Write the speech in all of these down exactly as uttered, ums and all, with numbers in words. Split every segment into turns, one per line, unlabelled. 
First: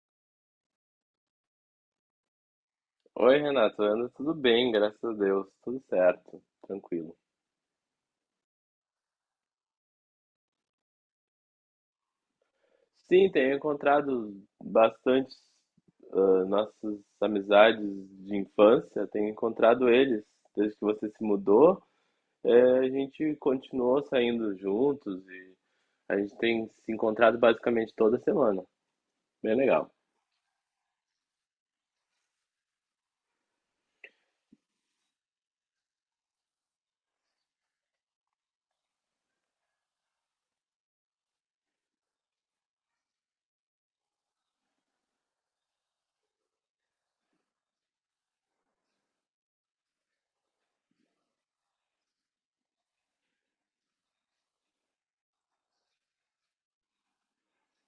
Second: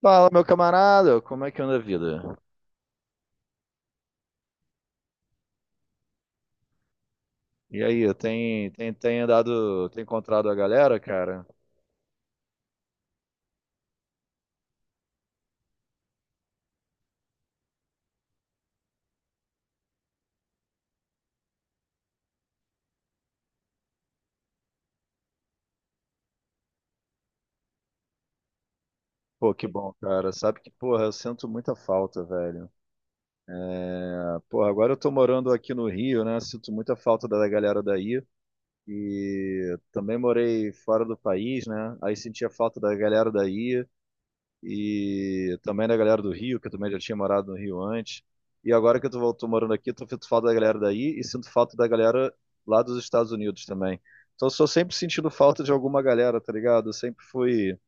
Fala, meu camarada, como é que anda a vida?
Oi, Renato, anda tudo bem, graças a Deus, tudo certo, tranquilo.
E aí, tem, tem, tem andado, tem encontrado a galera, cara?
Sim, tenho encontrado bastante ah, nossas amizades de infância, tenho encontrado eles desde que você se mudou. Eh, a gente continuou saindo juntos e a gente tem se encontrado basicamente toda semana.
Pô,
Bem
que
legal.
bom, cara. Sabe que, porra, eu sinto muita falta, velho. Ah, porra, agora eu tô morando aqui no Rio, né? Sinto muita falta da galera daí. E também morei fora do país, né? Aí sentia falta da galera daí. E também da galera do Rio, que eu também já tinha morado no Rio antes. E agora que eu tô, tô morando aqui, tô sinto falta da galera daí e sinto falta da galera lá dos Estados Unidos também. Então, eu sou sempre sentindo falta de alguma galera, tá ligado? Eu sempre fui,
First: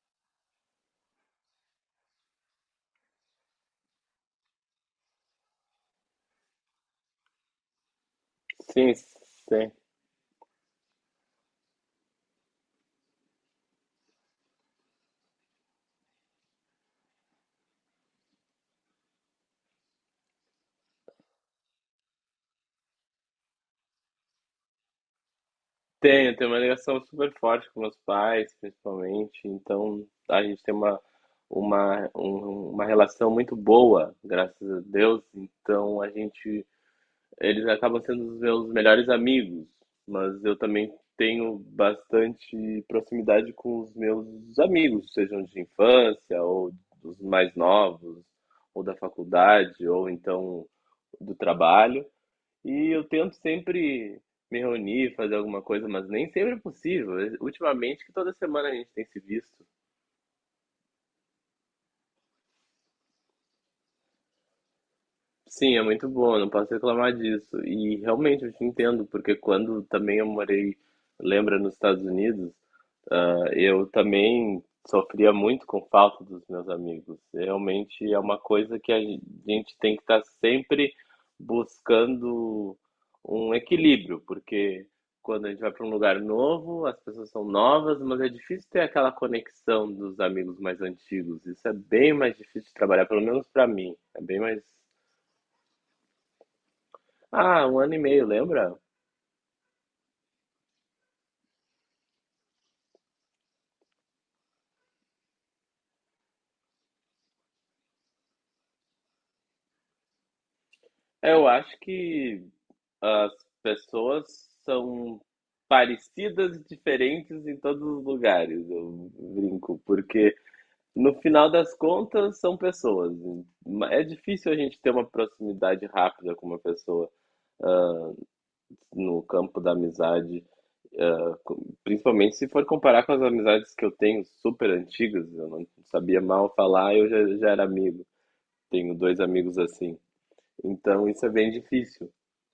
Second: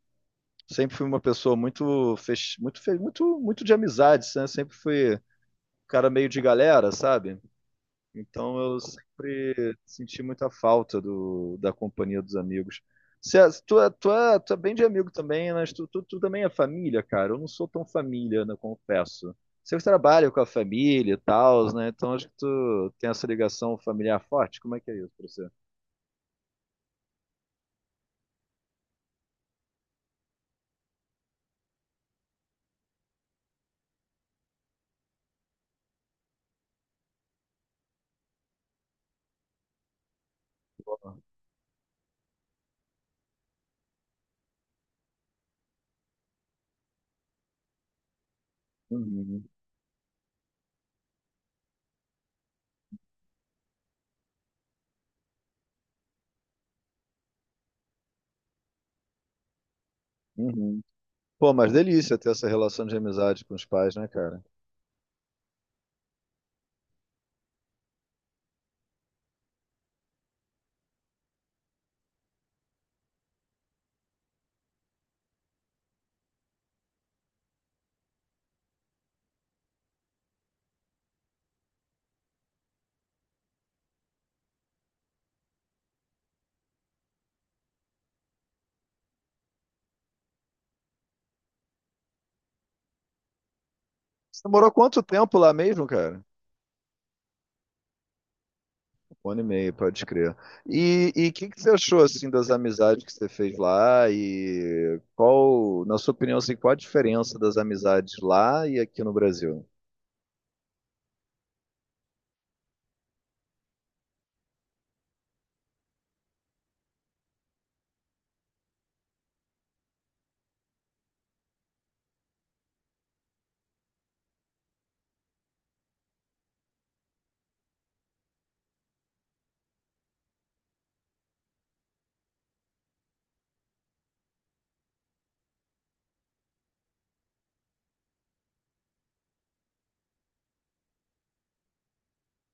sempre fui uma pessoa muito, fech... muito, fe- muito, muito de amizades, né? Sempre fui um cara meio de galera, sabe? Então eu
Sim, sim.
sempre senti muita falta do, da companhia dos amigos. César, tu, é- tu, é, tu é bem de amigo também, mas tu, tu, tu também é família, cara. Eu não sou tão família, né, confesso. Você trabalha com a família e tal, né? Então acho que tu tem essa ligação familiar forte. Como é que é isso pra você?
Tenho, tenho uma ligação super forte com meus pais, principalmente. Então, a gente tem uma, uma, um- uma relação muito boa, graças a Deus. Então, a gente, eles acabam sendo os meus melhores amigos, mas eu também tenho bastante proximidade com os meus amigos, sejam de infância ou dos mais novos, ou da
Uhum,
faculdade, ou então do trabalho. E eu tento sempre me reunir, fazer alguma coisa, mas nem sempre é possível. Ultimamente, que toda semana a gente tem se visto.
uhum. Pô, mas delícia ter essa relação de amizade com os pais, né, cara?
Sim, é muito bom, não posso reclamar disso. E realmente eu te entendo, porque quando também eu morei, lembra, nos Estados Unidos, ah, eu também sofria muito com falta dos meus amigos. Realmente é uma coisa que a gente tem que estar sempre buscando um equilíbrio, porque quando a gente vai para um lugar novo, as pessoas são novas, mas é difícil ter aquela conexão dos amigos mais antigos. Isso é bem mais difícil de trabalhar, pelo menos para mim. É bem
Você
mais
morou quanto tempo lá mesmo, cara?
ah, um ano e meio, lembra?
Um ano e meio, pode crer. E o que que você achou assim das amizades que você fez lá e qual, na sua opinião, assim, qual a diferença das amizades lá e aqui no Brasil?
É, Eu acho que as pessoas são parecidas e diferentes em todos os lugares, eu brinco, porque no final das contas são pessoas. É difícil a gente ter uma proximidade rápida com uma pessoa no campo da amizade, principalmente se for comparar com as amizades que eu tenho super antigas, eu não sabia mal falar, eu já, já era amigo. Tenho dois amigos assim. Então isso é bem difícil.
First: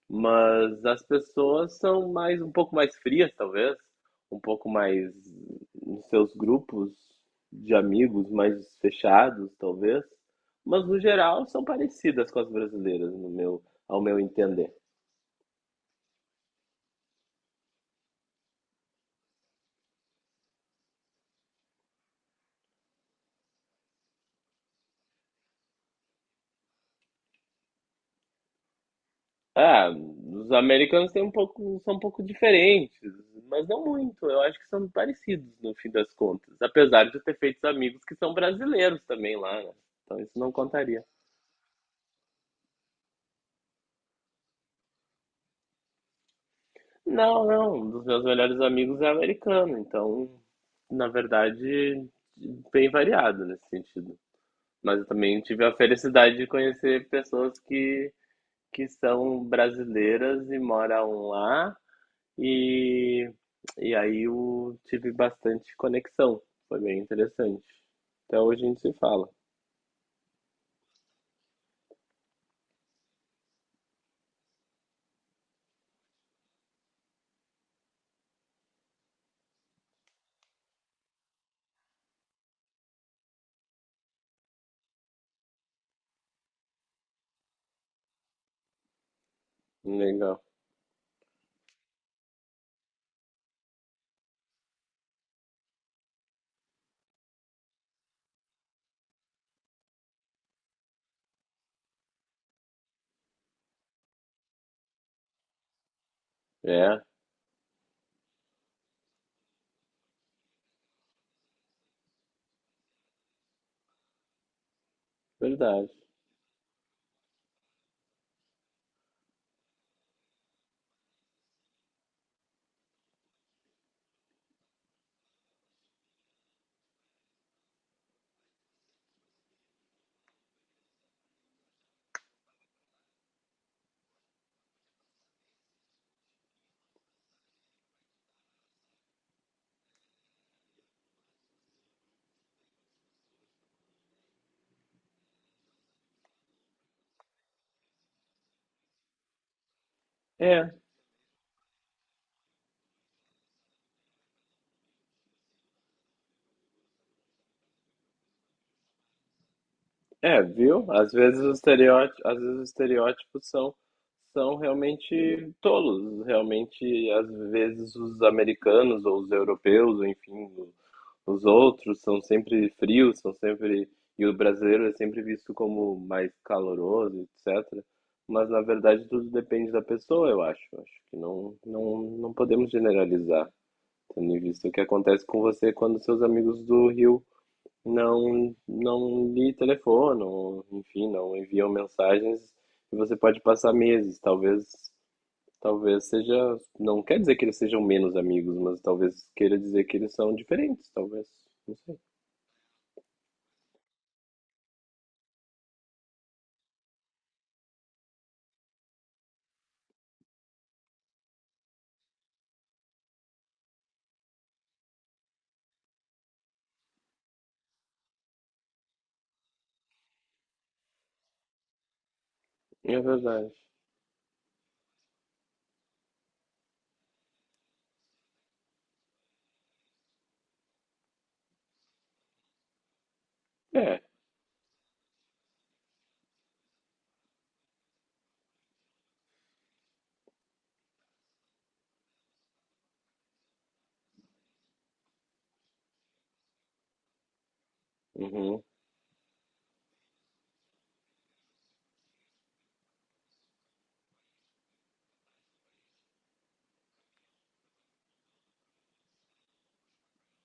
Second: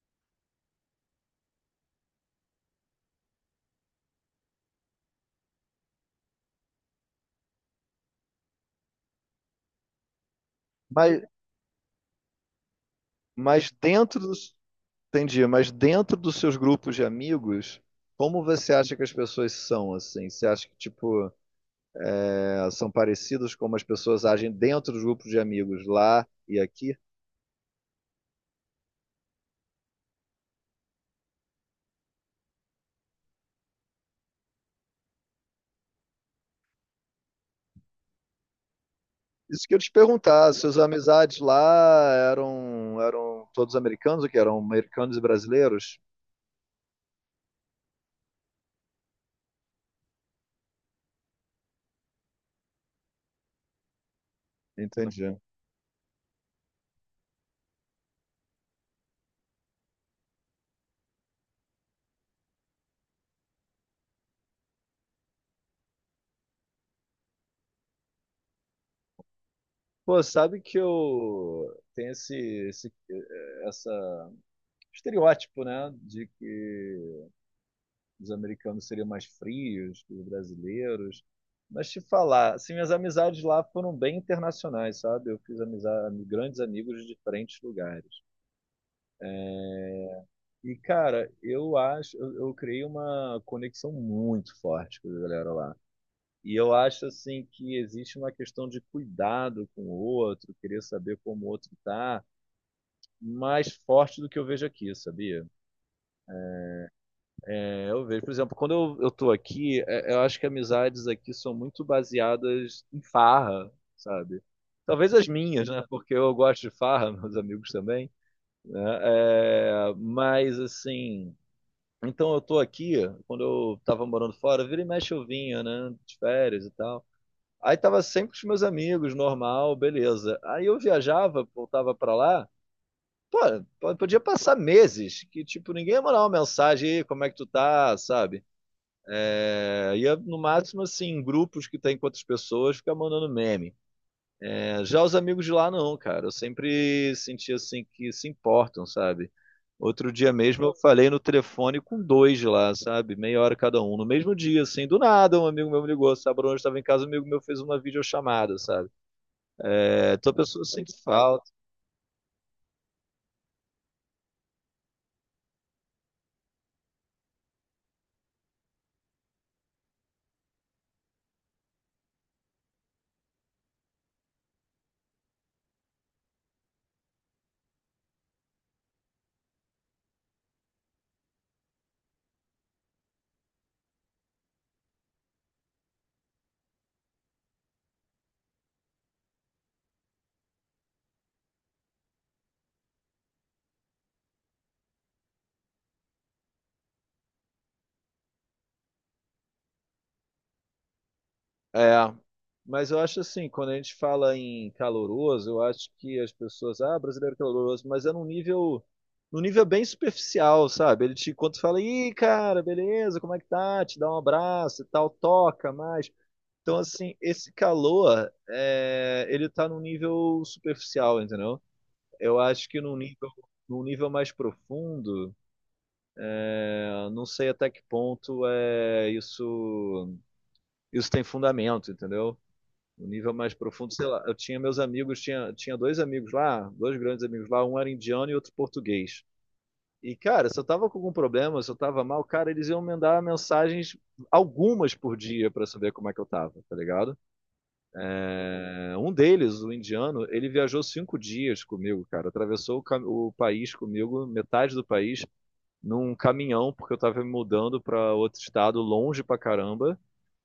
Mas as pessoas são mais um pouco mais frias, talvez, um pouco mais nos seus grupos de amigos mais fechados, talvez, mas no
Mas,
geral são parecidas com as brasileiras, no meu,
mas
ao meu
dentro dos,
entender.
entendi, mas dentro dos seus grupos de amigos, como você acha que as pessoas são assim? Você acha que tipo, eh, são parecidos como as pessoas agem dentro dos grupos de amigos lá e aqui?
Ah, os americanos têm um pouco, são um pouco diferentes, mas não muito. Eu acho que são parecidos no fim das contas, apesar de eu ter feito amigos que são brasileiros também lá,
Isso
né?
que eu te
Então isso
perguntar,
não
suas
contaria.
amizades lá eram, eram todos americanos ou que eram americanos e brasileiros?
Não, não, um dos meus melhores amigos é americano, então, na verdade, bem variado nesse sentido. Mas eu
Entendi.
também tive a felicidade de conhecer pessoas que, que são brasileiras e moram lá, e, e aí eu tive bastante conexão, foi bem interessante. Até hoje a gente se fala.
Pô, sabe que eu tenho esse, esse eh, essa estereótipo, né, de que os americanos seriam mais frios que os brasileiros. Mas te falar, assim, minhas amizades lá foram bem internacionais, sabe? Eu fiz amizade, grandes amigos de diferentes lugares.
Legal.
E, cara, eu acho, eu, eu criei uma conexão muito forte com a galera lá. E eu acho assim que existe uma questão de cuidado com o outro, querer saber como o outro está, mais forte do que eu vejo aqui, sabia?
É,
É, eu vejo, por exemplo, quando eu, eu tô aqui, é, eu acho que amizades aqui são muito baseadas em farra, sabe? Talvez as minhas, né?
verdade.
Porque eu gosto de farra, meus amigos também, né? É, mas assim, então eu tô aqui, quando eu tava morando fora, vira e mexe eu vinha, né? De férias e tal. Aí tava sempre com os meus amigos, normal, beleza. Aí eu viajava, voltava pra lá. Pô, po- podia passar meses que, tipo, ninguém ia mandar uma mensagem aí, como é que tu tá, sabe? É, ia, no máximo, assim, em grupos que tem com outras pessoas, ficar mandando meme. É, já os amigos de lá, não, cara. Eu sempre senti, assim, que se importam, sabe? Outro dia mesmo
É,
eu falei no telefone com dois de lá, sabe? Meia hora cada um. No mesmo dia, assim, do nada, um amigo meu me ligou, sabe? Bruno, eu estava em casa, um amigo meu fez uma videochamada, sabe? É, tua
É,
pessoa
viu?
sente
Às vezes
falta.
os estereótipos, às vezes os estereótipos são, são realmente tolos. Realmente, às vezes os americanos ou os europeus, ou enfim, o- os outros são sempre frios, são sempre e o brasileiro é sempre visto como mais caloroso, etcétera. Mas na verdade tudo depende da pessoa, eu acho. Acho que não, não, não podemos generalizar, tendo em vista o que acontece com você quando seus amigos do Rio não não lhe telefonam, enfim, não enviam mensagens e você pode passar meses, talvez talvez seja, não quer dizer que eles sejam menos amigos, mas talvez queira dizer que eles são diferentes, talvez, não
É,
sei.
mas eu acho assim, quando a gente fala em caloroso, eu acho que as pessoas, ah, brasileiro é caloroso, mas é num nível, num nível bem superficial, sabe? Ele te, quando tu fala, ih, cara, beleza, como é que tá? Te dá um abraço e tal, toca mais. Então, assim, esse calor, é, ele tá num nível superficial, entendeu? Eu acho que num
É
nível,
verdade.
num nível mais profundo, eu não sei até que ponto é isso isso tem fundamento, entendeu? No nível mais profundo,
É.
sei lá, eu tinha meus amigos, tinha, tinha dois amigos lá, dois grandes amigos lá, um era indiano e outro português. E, cara, se eu tava com algum problema, se eu tava mal, cara, eles iam mandar mensagens, algumas por dia, pra saber como é que eu tava, tá ligado?
Uhum.
É, um deles, o indiano, ele viajou cinco dias comigo, cara. Atravessou o, cam- o país comigo, metade do país, num caminhão, porque eu tava me mudando pra outro estado, longe pra caramba.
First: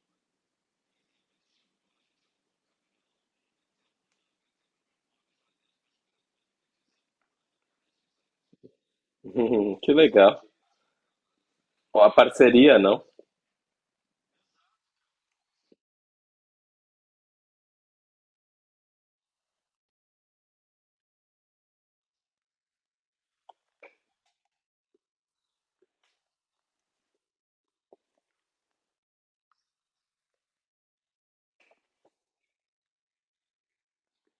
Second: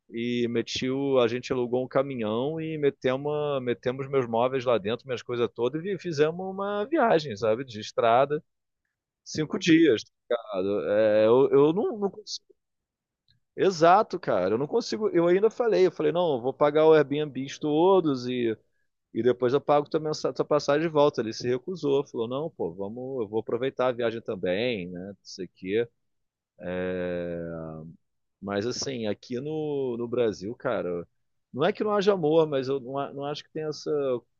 E meti o, a gente alugou um caminhão e metemos, a- metemos meus móveis lá dentro, minhas coisas todas, e fizemos uma viagem, sabe, de estrada, cinco
Uhum. Que
dias, tá
legal.
ligado? É, eu, eu não,
Ó,
não
a
consigo.
parceria, não?
Exato, cara, eu não consigo. Eu ainda falei, eu falei, não, eu vou pagar o Airbnb todos e, e depois eu pago também mensa- tua passagem de volta. Ele se recusou, falou, não, pô, vamos, eu vou aproveitar a viagem também, né? Não sei o quê. Mas assim, aqui no, no Brasil, cara, não é que não haja amor, mas eu não, a- não acho que tenha esse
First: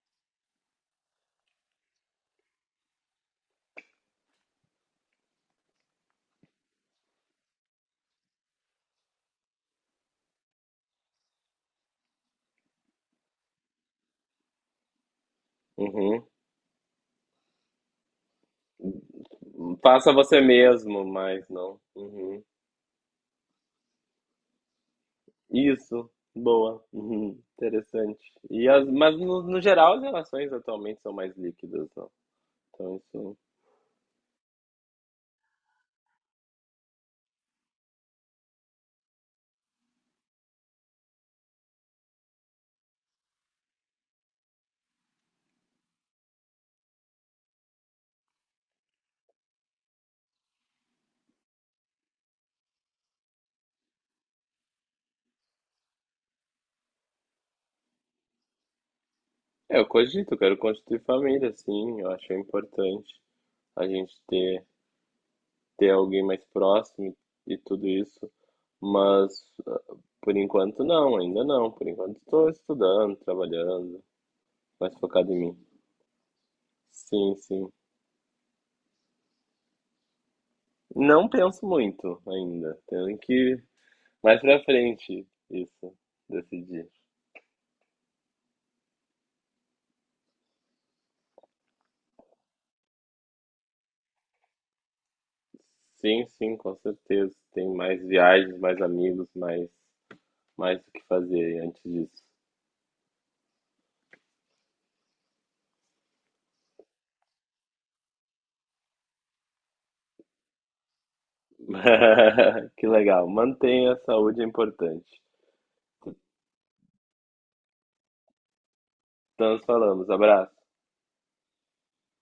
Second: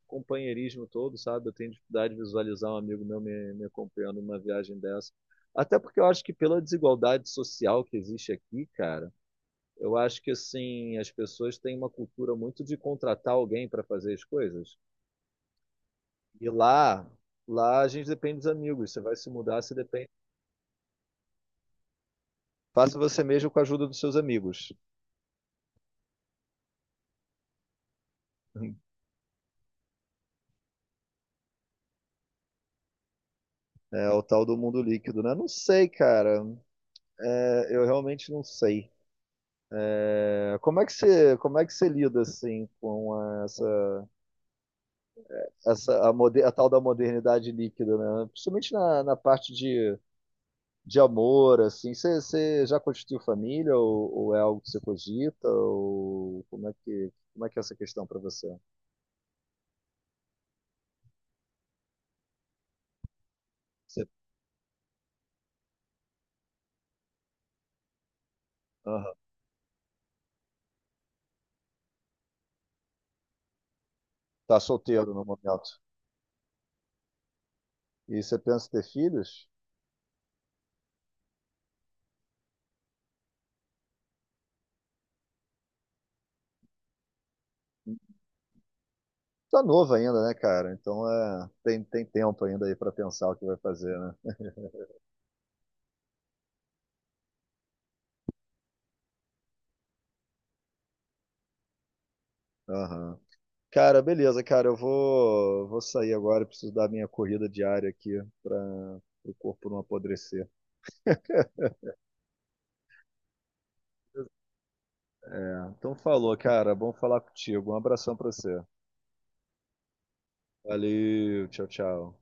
companheirismo todo, sabe? Eu tenho dificuldade de visualizar um amigo meu me, me acompanhando numa viagem dessa. Até porque eu acho que pela desigualdade social que existe aqui, cara, eu acho que assim, as pessoas têm uma cultura muito de contratar alguém para fazer as coisas.
Uhum.
E lá, lá a gente depende dos amigos. Você vai se mudar, você depende.
Faça você mesmo, mas não. Uhum.
Faça você mesmo com a ajuda dos seus amigos.
Isso. Boa. Uhum. Interessante. E as, mas no, no geral as relações atualmente são mais líquidas, não? Então, isso.
É o tal do mundo líquido, né? Não sei, cara. É, eu realmente não sei. É, como é que você, como é que você lida assim com essa, essa a, moder, a tal da modernidade líquida, né? Principalmente na, na parte de, de amor, assim. Você, você já constituiu família ou, ou é algo que você cogita? Ou como é que como é que é essa questão para você?
É, eu cogito, eu quero constituir família, sim, eu acho importante a
Você
gente ter, ter alguém mais próximo e tudo isso, mas ah, por enquanto não, ainda não, por enquanto estou estudando, trabalhando,
está
mais
solteiro no
focado em mim.
momento
Sim, sim.
e você pensa em ter filhos?
Não penso muito ainda, tenho que mais pra frente isso, decidir.
Tá novo ainda, né, cara? Então é, tem, tem tempo ainda aí para pensar o que vai fazer, né?
Sim, sim, com certeza, tem mais viagens, mais amigos, mais, mais o que fazer antes disso.
Aham. Cara, beleza, cara. Eu vou, vou sair agora. Preciso dar minha corrida diária aqui para o corpo não apodrecer.
Que legal. Mantenha a saúde é importante.
É, Então, falou, cara. Bom falar contigo. Um abração pra você.
Então, nos falamos. Abraço.
Valeu, tchau, tchau.